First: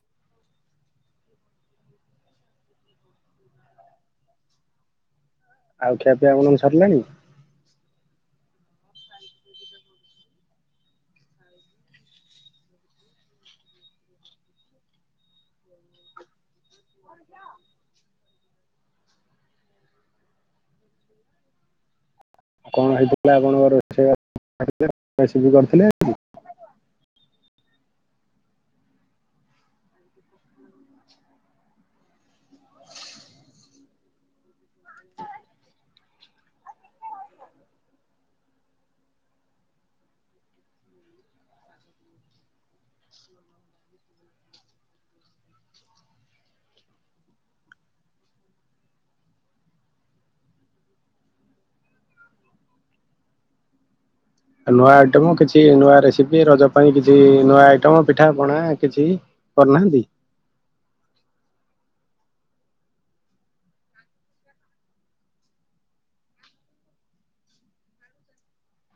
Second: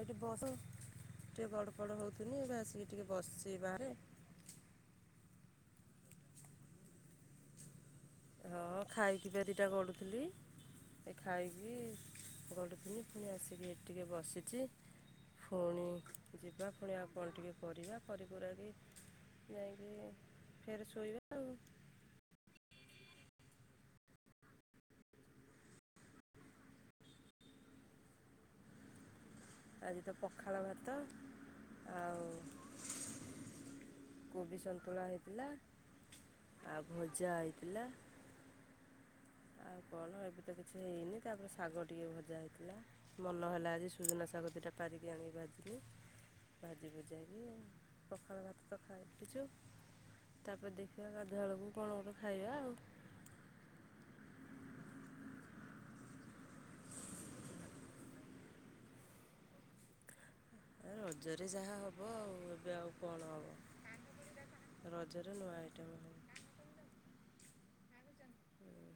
ଏଠି ବସ ଟିକେ ଗଡ ପଡ ହଉଥିଲି ଏବେ ଆସିକି ଟିକେ ବସଚି ଏଇ ବାହାରେ ଆଉ ଖିଆପିଆ ଆପଣଙ୍କର ସରିଲାଣି? ହଁ ଖାଇକି ବା ଦିଟା ଗଡୁଥିଲି ଏ ଖାଇକି ଗଡୁଥିଲି ପୁଣି ଆସିକି ଏ ଟିକେ ବସିଚି ଫୁଣି ଯିବା ପୁଣି ଆଉ କଣ ଟିକେ କରିବା କରି କୁରାକି ଯାଇଁକି ଫେରେ ଶୋଇବା ଆଉ କଣ ହେଇଥିଲା ଆପଣଙ୍କ ରୋଷଇ [unintelligible] କରିଥିଲେ? ଆଜି ତ ପଖାଳ ଭାତ ଆଉ କୋବି ସନ୍ତୁଳା ହେଇଥିଲା ଆଉ ଭଜା ହେଇଥିଲା ଆଉ କଣ ଏବେ ତ କିଛି ହେଇନି ତାପରେ ଶାଗ ଟିକେ ଭଜା ହେଇଥିଲା ମନ ହେଲା ଆଜି ସୁଜୁନା ଶାଗ ଦିଟା ପାରିକି ଆଣିକି ଭାଜିଲି ଭାଜି ଭୁଜାକି ପଖାଳ ଭାତ ତ ଖାଇଚୁ ତାପରେ ଦେଖିବା ଗାଧୁଆବେଳକୁ କଣ ଗୋଟେ ଖାଇବା ଆଉ। ନୂଆ ଆଇଟମ୍ କିଛି ନୂଆ ରେସିପି ରଜ ପାଇଁ କିଛି ନୂଆ ଆଇଟମ୍ ପିଠା ପଣା କିଛି କରିନାହାନ୍ତି? ଏ ରଜରେ ଯାହା ହବ ଆଉ ଏବେ ଆଉ କଣ ହବ? ରଜରେ ନୂଆ ଆଇଟମ୍ [unintelligible] ହୁଁ।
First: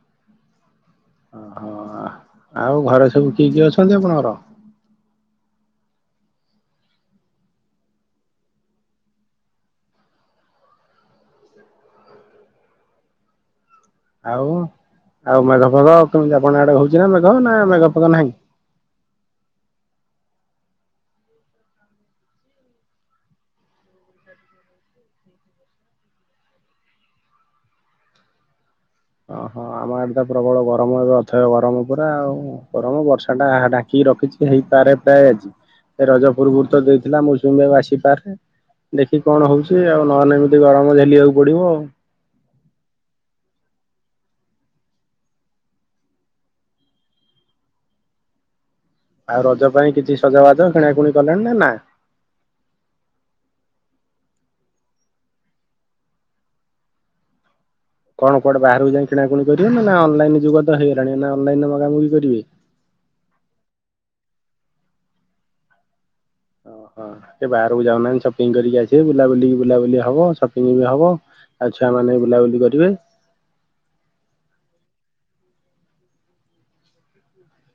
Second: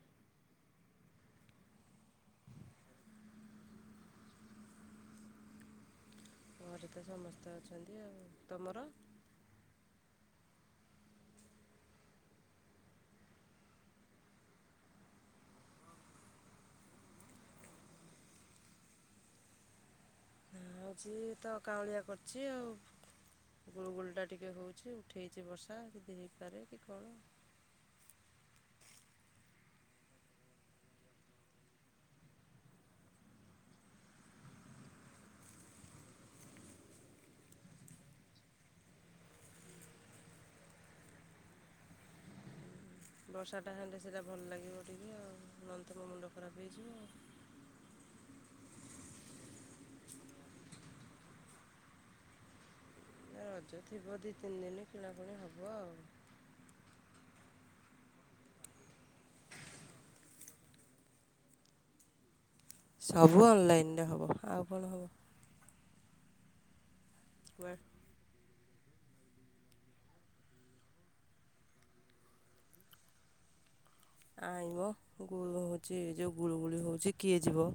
ଆଉ ଘରେ ସବୁ କିଏ-କିଏ ଅଛନ୍ତି ଆପଣଙ୍କର? ଘରେ ତ ସମସ୍ତେ ଅଛନ୍ତି ଆଉ ତମର? ଆଉ ଆଉ ମେଘ ଫେଗ କେମତି ଆପଣ ଆଡେ ହଉଚି ନା ମେଘ ନା ମେଘ ଫେଗ ନାହିଁ? ହଉଚି ତ କାଉଁଳିଆ କରିଚି ଆଉ। ଗୁଳୁ ଗୁଳିଟା ଟିକେ ହଉଚି ଉଠେଇଚି ବର୍ଷା ଯଦି ହେଇପାରେ କି କଣ? ଅ ହ ଆମ ଆଡେ ତ ପ୍ରବଳ ଗରମ ଏବେ ଅଥୟ ଗରମ ପୁରା ଆଉ। ଗରମ ବର୍ଷାଟା ଆହା ଡାକିକି ରଖିଚି ହେଇପାରେ ପ୍ରାଏ ଆଜି। ରଜ ପୂର୍ବରୁ ତ ଦେଇଥିଲା ମୌସୁମୀ ବାୟୁ ଆସିପାରେ। ଦେଖି କଣ ହଉଚି ଆଉ ନହେଲେ ଏମିତି ଗରମ ଝେଲିବାକୁ ପଡିବ ଆଉ। ବର୍ଷାଟା ହେଲେ ସେଇଟା ଭଲ ଲାଗିବ ଟିକେ ଆଉ ନହେଲେ ତ ମୋ ମୁଣ୍ଡ ଖରାପ ହେଇଯିବ ଆଉ। ଆଉ ରଜ ପାଇଁ କିଛି ସଜବାଜ କିଣାକୁଣି କଲେଣି ନା ନା? ରଜ ଥିବ ଦି ତିନି ଦିନି କିଣାକୁଣି ହବ ଆଉ। କଣ କୁଆଡେ ବାହାରକୁ ଯାଇ କିଣା କୁଣି କରିବେ ନା ଅନଲାଇନ ଯୁଗ ତ ହେଇଗଲାଣି ନା ଅନଲାଇନ ମଗାମଗି କରିବେ? ସବୁ ଅନଲାଇନରେ ହବ ଆଉ କଣ ହବ। ଅ ହୋ ଟିକେ ବାହାରକୁ କୁଆଡ଼େ ଯାଉନାହାନ୍ତି ସପ୍ ପିଙ୍ଗ କରିକି ଆସିବେ ବୁଲା ବୁଲିି ବୁଲାବୁଲି ହବ ସପିଙ୍ଗ ବି ହବ ଆଉ ଛୁଆମାନେ ବି ବୁଲାବୁଲି କରିବେ। ନାଇଁ ମ ଗୁଳୁ ହଉଚି ଯୋଉ ଗୁଳୁଗୁଳି ହଉଚି କିଏ ଯିବ?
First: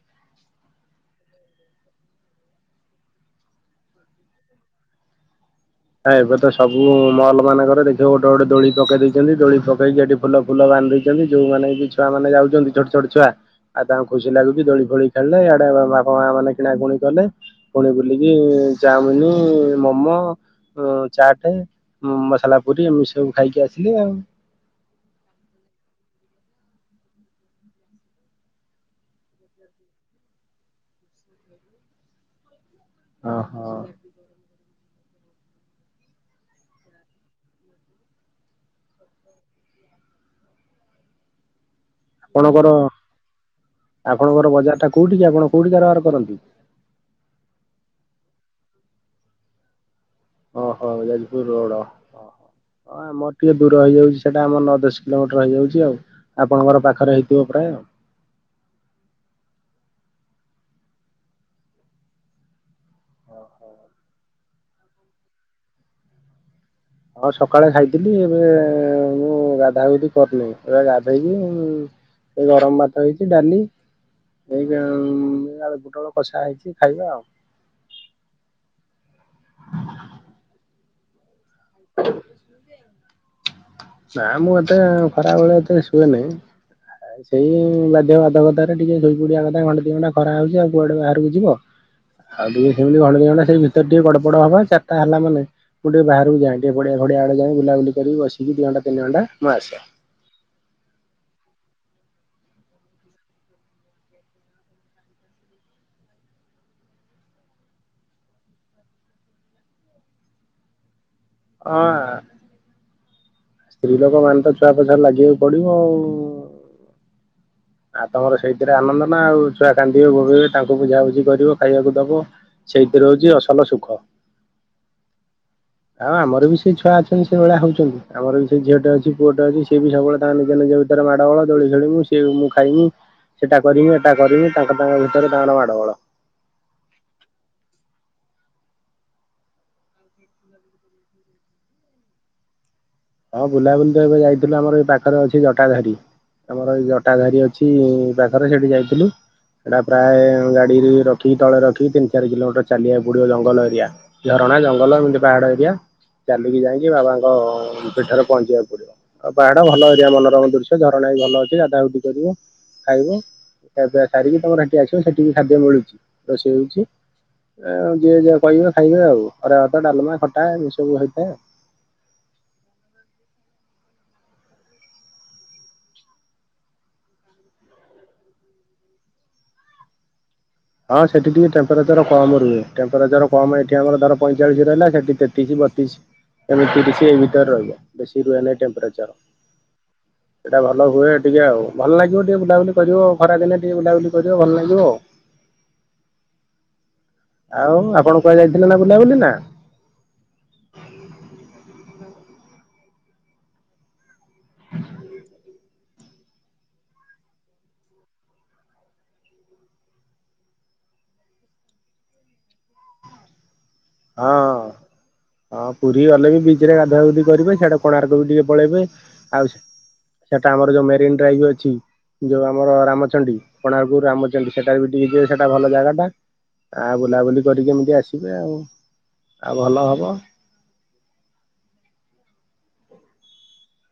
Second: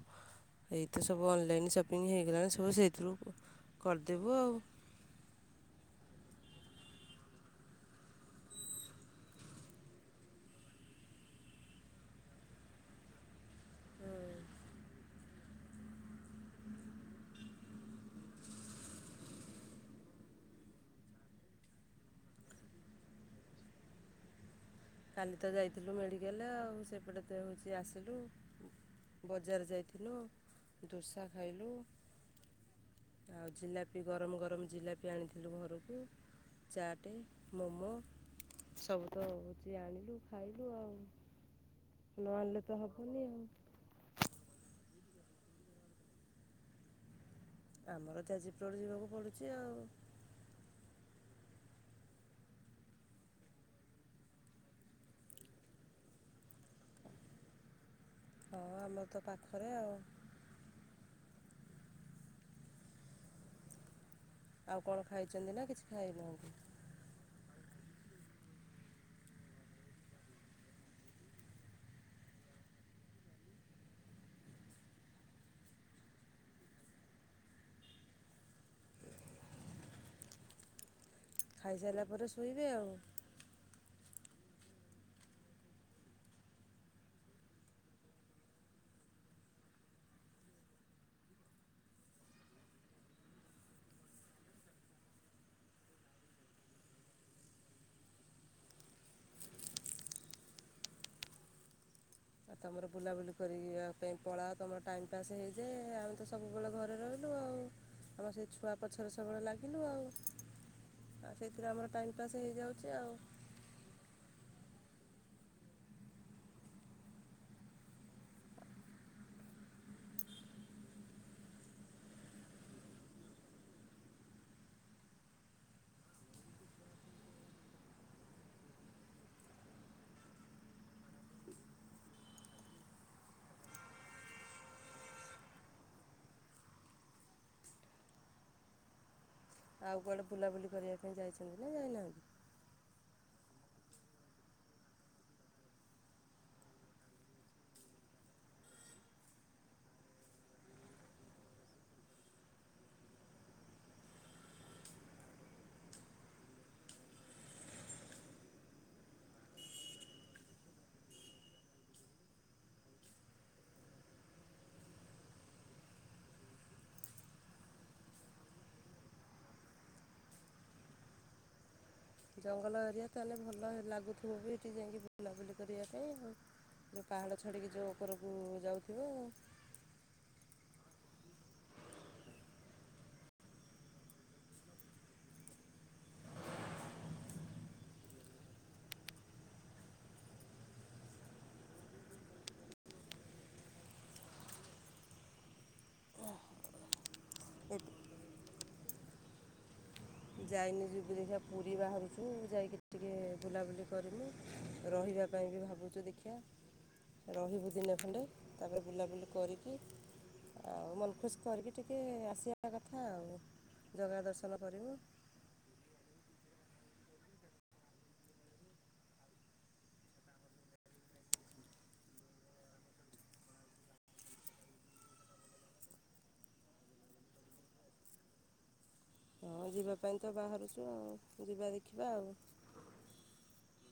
ଏଇ ତ ସବୁ ଅନଲାଇନ୍ ସପିଙ୍ଗ ହେଇଗଲାଣି ସବୁ ସେଇଥିରୁ କରିଦେବୁ ଆଉ। ନା ଏବେ ତ ସବୁ ମଲ୍ ମାନଙ୍କରେ ଦେଖିବ ଗୋଟେ ଗୋଟେ ଦୋଳି ପକେଇ ଦେଇଚନ୍ତି ଦୋଳି ପକେଇକି ଏଠି ଫୁଲ ଫୁଲ ବାନ୍ଧି ଦେଇଚନ୍ତି ଯୋଉମାନେ ବି ଛୁଆ ମାନେ ଯାଉଚନ୍ତି ଛୋଟ ଛୋଟ ଛୁଆ ଆଉ ତାଙ୍କୁ ଖୁସି ଲାଗୁଚି ଦୋଳି ଫୋଳି ଖେଳିଲେ ଆଡେ ବା-ବାପ ମା ମାନେ କିଣା କୁଣି କଲେ ପୁଣି ବୁଲିକି ଚାଉମିନ, ମୋମୋ ଉଁ ଚାଟ ମସଲା ପୁରୀ ଇମିତି ସବୁ ଖାଇକି ଆସିଲି ଆଉ। କାଲି ତ ଯାଇଥିଲୁ ମେଡିକାଲ ଆଉ ସେପଟେ ତ ହେଉଚି ଆସିଲୁ। ବଜାର ଯାଇଥିଲୁ ଦୋସା ଖାଇଲୁ। ଆଉ ଓହୋ। ଜିଲାପି ଗରମ ଗରମ ଜିଲାପି ଆଣିଥିଲୁ ଘରୁକୁ। ଚାଟ୍ ମୋମୋ ସବୁ ତ ଚି ଆଣିଲୁ ଖାଇଲୁ ଆଉ ନ ଆଣିଲେ ଆପଣଙ୍କର ତ ହବନି ଆଉ। ଆପଣଙ୍କର ବଜାର ଟା କୋଉଠି କି ଆପଣ କୋଉଠି କାରବାର କରନ୍ତି? ଆମର ଯାଜପୁର ଯିବାକୁ ପଡୁଛି ଆଉ। ଓ ହୋ ଯାଜପୁର ରୋଡ ହ ହଁ ଆମର ଟିକେ ଦୂର ହେଇଯାଉଚି ସେଇଟା ଆମର ନଅ ଦଶ କିଲୋମିଟର ହେଇଯାଉଚି ଆଉ। ଆପଣଙ୍କର ପାଖରେ ହେଇଥିବ ପ୍ରାୟ ଆଉ। ହଁ ଆମର ତ ପାଖରେ ଆଉ। ଓ ହୋ। ଆଉ କଣ ଖାଇଛନ୍ତି ନା କିଛି ଖାଇନାହାନ୍ତି? ହଁ ସକାଳେ ଖାଇଥିଲି ଏବେ ମୁଁ ଗାଧା ଗୁଧି କରିନି ଏବେ ଗାଧେଇକି ଉଁ ଏ ଗରମ ଭାତ ହେଇଚି ଡାଲି ଏଇନା ଉଁ ଏଇ ଆଳୁ ପୋଟଳ କଷା ହେଇଚି ଖାଇବା ଆଉ। ଖାଇସାଇଲା ପରେ ଶୋଇବେ ଆଉ। ନା ମୁଁ ଏତେ ଖରାବେଳେ ଏତେ ଶୁଏ ନେଇଁ। ଆଉ ସେଇ ବାଧ୍ୟ ବାଧକତାରେ ଟିକେ ଶୋଇପଡିବା କଥା ଘଣ୍ଟେ ଦି ଘଣ୍ଟା ଖରା ହଉଚି ଆଉ କୁଆଡେ ବାହାରକୁ ଯିବ। ଆଉ ଟିକେ ସେମତି ଘଣ୍ଟେ ଦିଘଣ୍ଟା ସେଇ ଭିତେରେ ଟିକେ ଗଡ ପଡ ହବା ଚାରଟା ହେଲା ମାନେ ମୁଁ ଟିକେ ବାହାରକୁ ଯାଇଁ। ଏ ପଡିଆ ଫଡ଼ିଆ ଆଡେ ଯାଇଁ ବୁଲାବୁଲି କରିବି ବସିବି ଦି ଘଣ୍ଟା ତିନି ଘଣ୍ଟା ମୁଁ ଆସେ। ଆଉ ତୁମର ବୁଲାବୁଲି କରକି ଆ ପାଇଁ ପଳାଅ ତମର ଟାଇମ୍ ପାସ୍ ହେଇଯାଏ ଆମେ ତ ସବୁବେଳେ ଘରେ ରହିଲୁ ଆଉ। ଆମର ସେ ଛୁଆ ପଛରେ ସବୁବେଳେ ଲାଗିଲୁ ଆଉ ଆ ସେଇଥିରେ ହଁ ଆମର ଟାଇମ୍ ପାସ୍ ହେଇଯାଉଚି ଆଉ। ସ୍ତ୍ରୀ ଲୋକ ମାନେ ତ ଛୁଆ ପଛରେ ଲାଗିବାକୁ ପଡିବ ଆଉ। ଆଉ ତମର ସେଇଥେରେ ଆନନ୍ଦ ନା ଆଉ ଛୁଆ କାନ୍ଦିବେ ବୋବେଇବେ ତାଙ୍କୁ ବୁଝାବୁଝି କରିବ ଖାଇଆକୁ ଦବ। ସେଇଥିରେ ହଉଚି ଅସଲ ସୁଖ। ଆଉ ଆମର ବି ସେ ଛୁଆ ଅଛନ୍ତି ସେ ଭଳିଆ ହଉଚନ୍ତି ଆମର ବି ସେ ଝିଅଟେ ଅଛି ପୁଅଟେ ଅଛି ସେଏ ବି ସବୁବେଳେ ତାଙ୍କ ନିଜ ନିଜ ଭି ର ମାଡ଼ଗୋଳ ଦୋଳି ଖେଳି ମୁଁ ସେ ମୁଁ ଖାଇ ମୁଁ। ସେଟା କରିମି ଏଟା କରିମି ତାଙ୍କ ତାଙ୍କ ଭିତରେ ତାଙ୍କର ମାଡଗୋଳ। ଆଉ କୁଆଡେ ବୁଲାବୁଲି କରିବା ପାଇଁ ଯାଇଚନ୍ତି ନାଁ ଯାଇନାହାନ୍ତି? ହଁ ବୁଲାବୁଲି ତ ଏବେ ଯାଇଥିଲୁ ଆମର ଏଇ ପାଖରେ ଅଛି ଜଟାଧରି। ଆମର ଏଇ ଜଟା ଧରି ଅଛି ପାଖରେ ସେଠି ଯାଇଥିଲୁ। ସେଇଟା ପ୍ରାଏ ଗାଡ଼ିରେ ରଖିକି ତଳେ ରଖିକି ତିନି ଚାରି କିଲୋମିଟର ଚାଲିବାକୁ ପଡ଼ିବ ଜଙ୍ଗଲ ଏରିଆ। ଝରଣା ଜଙ୍ଗଲ ଏମିତି ପାହାଡ ଏରିଆ ଚାଲିକି ଯାଇକି ବାବାଙ୍କ ସେଠାରେ ପହଞ୍ଚିବାକୁ ପଡିବ ଆଉ ପାହାଡ ଭଲ ଏରିଆ ମନୋରମ ଦୃଶ୍ୟ ଝରଣା ବି ଭଲ ଅଛି ଗାଧାଗୁଧି କରିବ। ଖାଇବ ଖିଆପିଆ ସାରିକି ତମେ ରାତି ଆସିବ ସେଠିକି ଖାଦ୍ୟ ମିଳୁଛି ରୋଷେଇ ହେଉଚି। ଉ ଯିଏ ଯା କହିବେ ଖାଇବେ ଆଉ ଅରୁଆ ଭାତ ଡାଲମା ଖଟା ଏ ସବୁ ହେଇଥାଏ। ଜଙ୍ଗଲ ଏରିଆ ତମେ ଭଲ ଲାଗୁଥିବ ବି ଏଠି ଯାଇକି ବୁଲାବୁଲି କରିବା ପାଇଁ ଆଉ। ଯେଉଁ ପାହାଡ଼ ଛାଡ଼ିକି ଯେଉଁ ଉପରକୁ ଯାଉଥିବ ହଁ ସେଠି ଟିକେ ଟେମ୍ପରେଚର କମ୍ ରୁହେ ଟେମ୍ପରେଚର କମ୍ ଏଠି ଆମର ଧର ପଇଁଚାଳିଶ ରହିଲା ସେଠି ତେତିଶ ବତିଶ୍। ଏମତିରିଶ୍ ଏ ଭିତରେ ରହିବ ବେଶୀ ରୁହେନେହି ଟେମ୍ପରେଚର୍। ସେଇଟା ଭଲ ହୁଏ ଟିକେ ଆଉ ଭଲ ଲାଗିବ ଟିକେ ବୁଲାବୁଲି କରିବ ଖରାଦିନେ ଟିକେ ବୁଲାବୁଲି କରିବ ଭଲ ଲାଗିବ ଆଉ। ଆଉ ଏ- ଆପଣ କୁହାଯାଇଥିଲେ ନାଁ ବୁଲା ବୁଲି ନାଁ? ଯାଇନି ଯିବ ଦେଖିବା ପୁରୀ ବାହାରୁଛୁ ଯାଇକି ଟିକେ ବୁଲାବୁଲି କରି ମୁଁ। ରହିବା ପାଇଁ ବି ଭାବୁଚୁ ଦେଖିଆ। ରହିବୁ ଦିନେ ଖଣ୍ଡେ ତାପରେ ବୁଲାବୁଲି କରିକି ଆଉ ମନ ଖୁସ୍ କରିକି ଟିକେ ଆସିବା କଥା ଆଉ। ଜଗା ଆଁ ଦର୍ଶନ କରିବୁ ଓ ହଁ ପୁରୀ ଗଲେ ବି ବିଚ୍ ରେ ଗାଧା ଗୁଧି କରିବେ ସେଆଡେ କୋଣାର୍କ ବି ଟିକେ ପଳେଇବେ ଆଉସ୍ ସେଟା ଆମର ଯୋଉ ମେରିନ୍ ଡ୍ରାଇଭ୍ ଅଛି। ଯୋଉ ଆମର ରାମଚଣ୍ଡୀ କୋଣାର୍ପୁର ରାମଚଣ୍ଡୀ ସେଟାରେ ବି ଟିକେ ଯିବେ ସେଟା ଭଲ ଜାଗା ଟା। ଆ ବୁଲାବୁଲି କରିକି ଏମିତି ଆସିବେ ଆଉ। ଆଉ ହଁ ଭଲ ଯିବା ହବ। ପାଇଁ ତ ବାହାରୁଛୁ ଆଉ ଯିବା ଦେଖିବା ଆଉ।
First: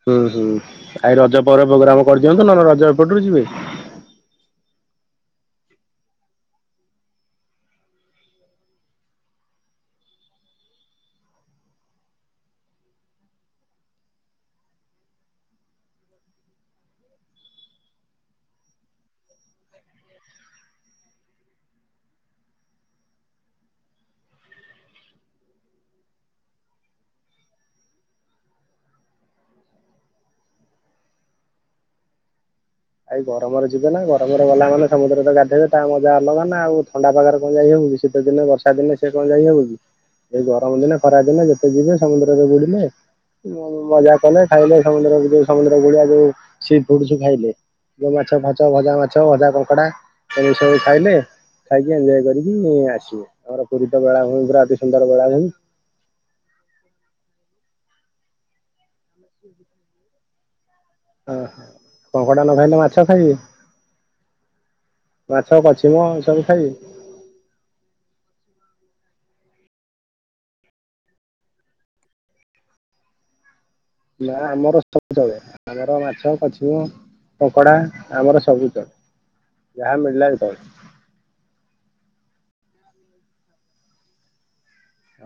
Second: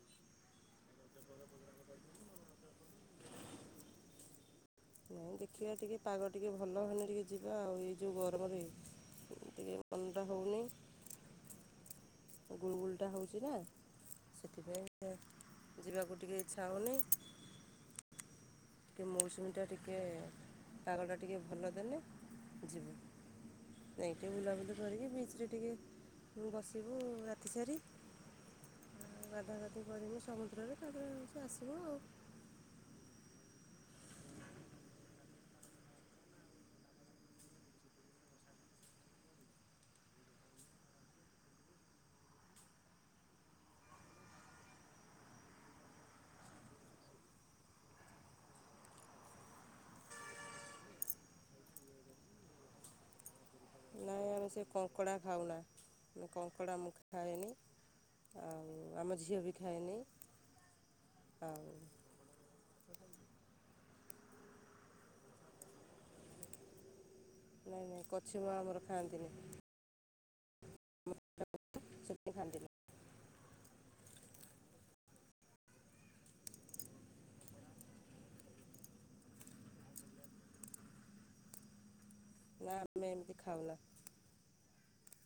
ହୁଁ ହୁଁ ଆ ଏ ରଜ ପରେ ପ୍ରୋଗ୍ରାମ କରିଦିଅନ୍ତୁ ନହେଲେ ରଜ ଏପଟରୁ ଯିବେ? ନାଇଁ ଦେଖିବା ଟିକେ ପାଗ ଟିକେ ଭଲ ହେଲେ ଟିକେ ଯିବା ଆଉ ଏଇ ଯୋଉ ଗରମରେ ଟିକେ ମୁଣ୍ଡା ହୋଉନି। ଗୁଳଗୁଳିଟା ହେଉଚି ନାଁ ସେଥିପାଇଁ ଯିବାକୁ ଟିକେ ଇଚ୍ଛା ହେଉନି। ଟିକେ ମୌସୁମୀଟା ଟିକେ ପାଗଟା ଟିକେ ଭଲ ଦେଲେ ଯିବୁ। ଯାଇ ଟିକେ ବୁଲାବୁଲି କରିକି ବିଚ୍ ରେ ଟିକେ ବସିବୁ ରାତିସାରି। ଆ ଗାଧା ଗାଧି କରିବୁ ସମୁଦ୍ରରେ ତାପରେ ହେଉଛି ଆସିବୁ ଆଉ। ଆଇ ଗରମରେ ଯିବେ ନାଁ ଗରମରେ ଗଲା ମାନେ ସମୁଦ୍ର ତ ଗାଧେଇବେ ତା ମଜା ଅଲଗା ନାଁ ଆଉ ଥଣ୍ଡା ପାଗରେ କଣ ଯାଇ ହବ କି ଶୀତ ଦିନେ ବର୍ଷା ଦିନେ ସେ କଣ ଯାଇହବ କି। ଏଇ ଗରମ ଦିନେ ଖରା ଦିନେ ଯେତେ ଯିବେ ସମୁଦ୍ରରେ ବୁଡିଲେ ମଜା କଲେ ଖାଇଲେ ସମୁଦ୍ରକୁ ଯୋଉ ସମୁଦ୍ର କୁଳିଆ ଯୋଉ ସି ଫୁଡୁସ୍ ଖାଇଲେ। ଯୋଉ ମାଛ ଫାଛ ଭଜା ମାଛ ଭଜା କଙ୍କଡା ଏ ସବୁ ଖାଇଲେ। ଖାଇକି ଏଞ୍ଜୟ କରିକି ଆସୀବେ, ଆମର ପୁରୀତ ବେଳା ଭୂମି ପୁରା ଅତି ସୁନ୍ଦର ବେଳା ଭୁମି। ମୁଁ କଙ୍କଡ଼ା ମୁଖ ଖାଏନି। ଆଉ ଆମ ଝିଅ ବି ଖାଏନି। ଆଁ ହାଁ। ଆଉ କଙ୍କଡ଼ା ନ ଖାଇଲେ ମାଛ ଖାଇବେ ମାଛ କଛିିମ ଏ ସବୁ ଖାଇବେ। ନାଇଁ ନାଇଁ କଚ୍ଛିମ ଆମର ଖାଆନ୍ତିନି। [unintelligible] ନା ଆମର ସବୁ ଚଳେ ଆମର ମାଛ କଛିମ। କଙ୍କଡା ଆମର ସବୁ ଚଳେ ଯାହା ମିଳିଲା ଯେତେବେଳେ। ନା ଆମେ ଏମିତି ଖାଉନା।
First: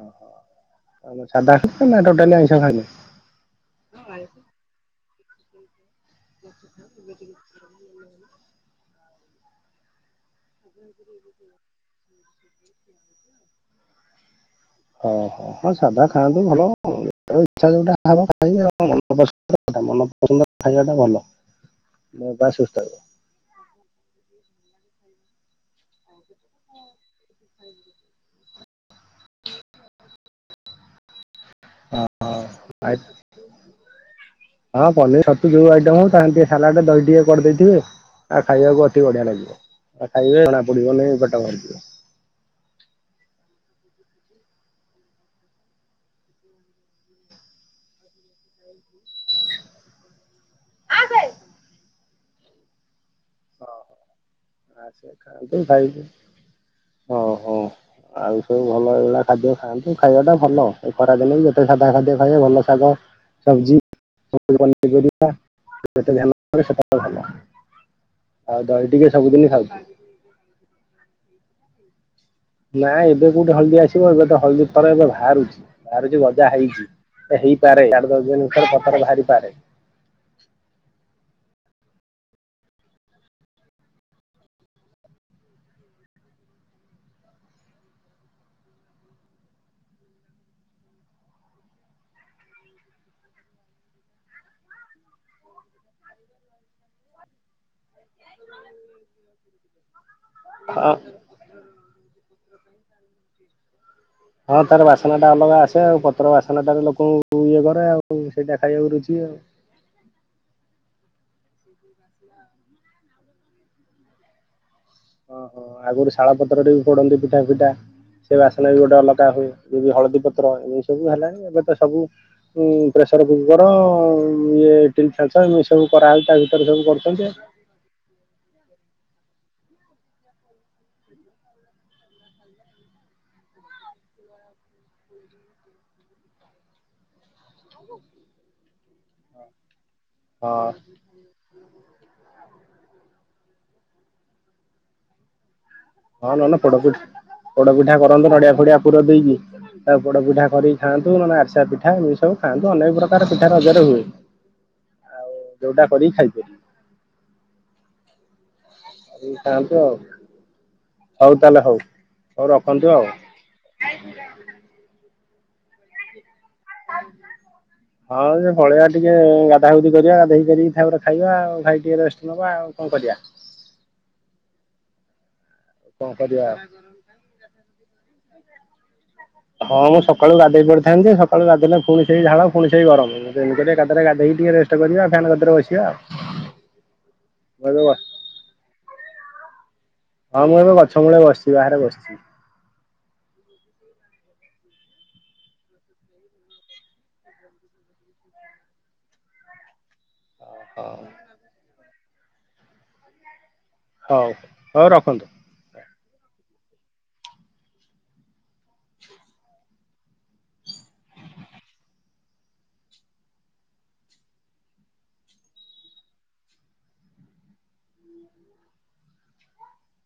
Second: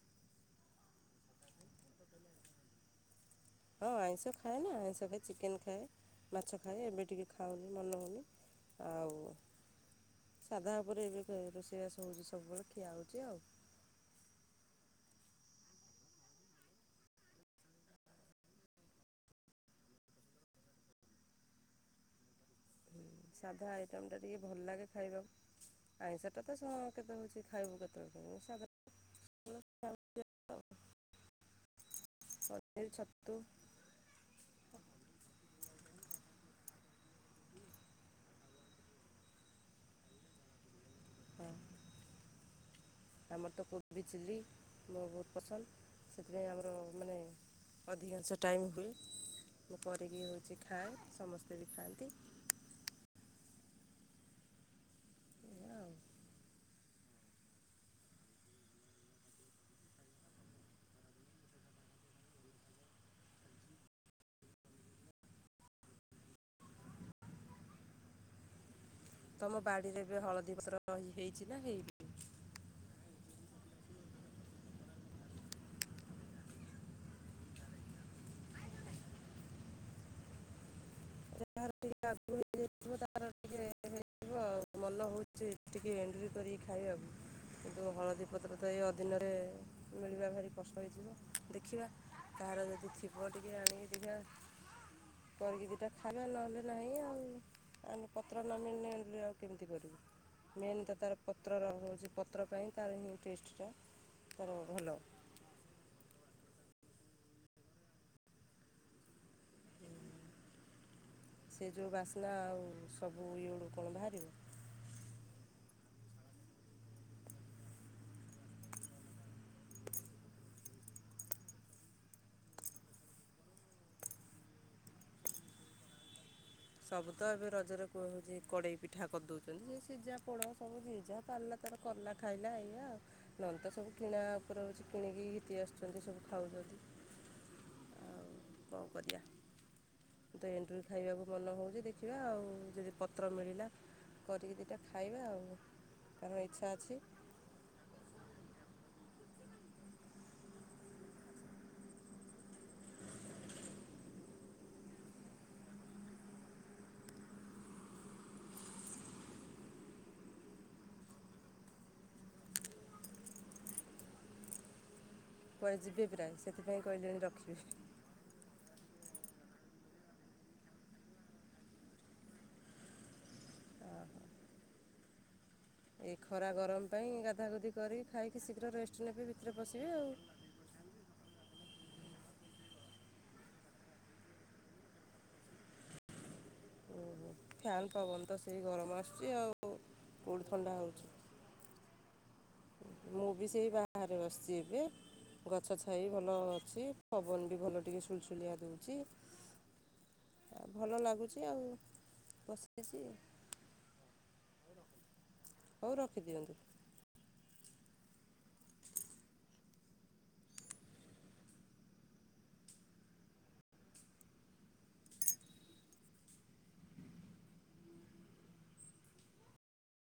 ଓହୋ ସାଧା ଖ ନା ଟୋଟାଲି ଆଇଁଷ ଖାଇନ ହଁ ଆଇଁଷ ଖାଏନା ଆଇଁଷ ଖାଏ, ଚିକେନ ଖାଏ ମାଛ ଖାଏ ଏବେ ଟିକେ ଖାଉ ମନ ହଉନି ଆଉ। ସାଧା ଉପରେ ଏବେ ରୋଷେଇବାସ ହେଉଛି ସବୁବେଳେ ଖିଆ ହେଉଛି ଆଉ। ଓହ ହଁ ସାଧା ଖାଆନ୍ତୁ ଭଲ ଇଛା ଯଉଟା [unintelligible] ଖାଇବା ଟା ଭଲ। ବାସ ସୁସ୍ଥ ରହିବ। ସାଧା ଆଇଟମ ଟା ଟିକେ ଭଲ ଲାଗେ ଖାଇବାକୁ। ଆଇଁଷ ଟା ସ ତ କେତେ ହଉଛି ଖାଇବୁ କେତେ ହଉଛି ସାଧା। ହଁ। ପନିର ଛତୁ। ହଁ ପନିର ଛତୁ ଯୋଉ ଆଇଟମ ହଉ ତା ସାଙ୍ଗରେ ଟିକେ ସାଲାଡ ଦହି ଟିକେ କରିଦେଇଥିବେ। ଆ ଖାଇବାକୁ ଅତି ବଢିଆ ଲାଗିବ, ଖାଇବେ ଜଣା ପଡିବ ନାହି। ହଁ। ଆମର ତ କୋବି ଚିଲ୍ଲି ମୋର ବହୁତ ପସନ୍ଦ, ସେଥିପାଇଁ ଆମର ମାନେ ଅଧିକାଂଶ ଟାଇମ୍ ହୁଏ, ମୁଁ କରିକି ହେଉଛି ଖାଏ ସମସ୍ତେ ବି ଖାଆନ୍ତି। ହଁ ଏଇଆ ଆଉ [unintelligible] ଆଉ ସବୁ ଭଲ ଏଇ ଭଳିଆ ଖାଦ୍ୟ ଖାଆନ୍ତୁ। ଖାଇବା ଟା ଭଲ ଏ ଖରାଦିନ ବି ଯେତେ ସାଧା ଖାଦ୍ୟ ଖାଇବ ଭଲ ଶାଗ ସବଜିି ସବୁ ପନିପରିବା [unintelligible] ଆଉ ଦହି ଟିକେ ସବୁଦିନ ତମ ଖାଉଚି। ବାଡ଼ିରେ ଏବେ ହଳଦୀ ପତର ହେଇଛି ନା ହେଇନି। ନା ଏବେ କୋଉଠି ହଳଦୀ ଆସିବ ଏବେ ତ ହଳଦୀ ଥରେ ଏବେ ବାହାରୁଛି ବାହାରୁଛି ଗଜା ହେଇଛି। ହେଇପାରେ ଆଡ ଦଶ ଦିନ ଭିତରେ ପଥର ବାହାରିପାରେ ଯାହାର ଟିକେ ଆଗ ତାର ଟିକେ ହେଇଯିବ ତର ଟିକେ ହେଇଥିବ ଆଉ ଭଲ ହେଉଛି ଟିକେ ଏଣ୍ଡୁରି କରିିକ ଖାଇବାକୁ କିନ୍ତୁ ହଳଦୀପତ୍ର ତ ଏ ଅଦୀନରେ ମିଳିବା ଭାରି କଷ୍ଟ ହେଇଥିବ ଦେଖିବା କାହାର ଯଦି ଥିବ ଟିକେ ଆଣିକି ଟ କରିକି ଦିଟା ଖାଇବା ନହେଲେ ନାହିଁ ଆଉ ଆମେ ପତ୍ର ନାମିନେ ଆଣିଲୁ ଆଉ କେମିତି କରିବୁ ମେନ୍ ହଁ। ତ ତାର ପତ୍ରର ହେଉଛି ପତ୍ର ପାଇଁ ତାର ହିଁ ଟେଷ୍ଟଟା ହଁ ତାର ବାସନା ଟା ଅଲଗା ଆସେ ଆଉ ପତ୍ର ବାସନ ଟାରେ ଲୋକଙ୍କୁ ଇଏ କରେ ଆଉ ସେଇଟା ଖାଇବାକୁ ରୁଛି ଆଉ ସେ ଯେଉଁ ବାସ୍ନା ଆଉ ସବୁ ଇଏଳୁ କଣ ବାହାରିବ ଓଁହଁ ଆଗରୁ ଶାଳ ପତ୍ରରେ ବି ପଡନ୍ତି ପିଠା ପିଠା ସେ ବାସନା ବି ଗୋଟେ ଅଲଗା ହୁଏ। ଏ ହଳଦୀ ପତ୍ର ଏମ ସବୁ ହେଲାଣି ଏବେ ତ ସବୁ ଉ ପ୍ରେସର କୁକର ଇଏ ଟୁଲ ଚାଚ ଏମ ସବୁ କରାହେଉ ତାକୁ ସବୁ ତ ଏବେ ରଜରେ କ ହେଉଛି କଡ଼େଇ ପିଠା କରିଦେଉଛନ୍ତି ଯେ ସିଝା ପୋଡ଼ ସବୁ ସିଝା ପାରିଲା ତାର କରଲା ଖାଇଲା ଏଇ୍ା ଆଉ ନ ତ ସବୁ କିଣା ଉପରେ ହେଉଛି କିଣିକି ଘିତି ଆସୁଛନ୍ତି ସବୁ ଖାଉଛନ୍ତି ଆଉ କଣ କରିବା ତ ଏଣ୍ଟ୍ରଭି ହଁ ଖାଇବାକୁ ମନ ହେଉଛି ଦେଖିବା ଆଉ ଯଦି ପତ୍ର ମିଳିଲା କରିକି ଦୁଇଟା ଖାଇବା ଆଉ ହ କାରଣ ନ ନା ଇଚ୍ଛା ଅଛି ପୋଡପଠା ପୋଡପିଠା କରନ୍ତୁ ନଡିଆ ଫଡିଆ ପୁର ଦେଇକି ଆଉ ପୋଡପିଠା କରିକି ଖାଆନ୍ତୁ ନାନେ ଆରସା ପିଠା ଏମ ସବୁ ଖାନ୍ତୁ ଅନେକ ପ୍ରକାର ପିଠା ରଜରେ ହୁଏ। ଆଉ ଯୋଉଟା କରିକି ଖାଇପାରନି କରିକି ଖାଆନ୍ତୁ ଆଉ ହଉ ତାହେଲେ ହଉ ହଉ ରଖନ୍ତୁ ଆଉ ଆ [unintelligible] କୁଆ ଯିବେ ପ୍ରାୟ ସେଥିପାଇଁ କହିଲେଣି ରଖିବି ହଁ ସେ ପଳେଇଆ ଟିକେ ଗାଧା ଗୁଧି କରିବା ଗାଧା ହେଇକି ତାପରେ ଖାଇବା ଆଉ ଖାଇକି ରେଷ୍ଟ ନବା ଆଉ କଣ କରିବା ଓହୋ କଣ ଏ କରିବା ଖରା ଗରମ ପାଇଁ ଗାଧା ଗୁଧି କରି ଖାଇକି ଶୀଘ୍ର ରେଷ୍ଟ ନେବେ ଭିତରେ ହଁ ପଶିବେ ମୁଁ ଆଉ ସକାଳୁ ଗାଧେଇ ପଡିଥାନ୍ତି ଯେ ସକାଳୁ ଗାଧିଇଲେ ପୁଣି ସେଇ ଝାଳ ପୁଣି ସେଇ ଗରମ ଏମତିରେ ଏକାଥରେ ଗାଧେଇକି ଟିକେ ରେଷ୍ଟ କରିବା ଫ୍ୟାନ୍ ଗାତରେ ବସିବା ଆଉ ଓହୋ ମୁଁ ଫ୍ୟନ୍ ଏବେ ପବନ ତ ସେଇ ଗରମ ଆସୁଛି ଆଉ କେଉଁଠି ହଁ ମୁଁ ଥଣ୍ଡା ଏବେ ଗଛ ହେଉଛି ମୂଳେ ବସିଛି ବାହାରେ ବସିଛି ମୁଁ ବି ସେଇ ବାହାରେ ବସିଛି ଏବେ ଗଛ ଛାଇ ଭଲ ଅଛି ପବନ ବି ଭଲ ଟିକେ ସୁଲସୁଲିଆ ଦଉଛି ଆ ହଉ ଭଲ ଲାଗୁଛି ଆଉ ବସିଛି ହଉ ହଉ ରଖନ୍ତୁ। ହଉ ରଖିଦିଅନ୍ତୁ କେ [unintelligible] ସ [inaudible]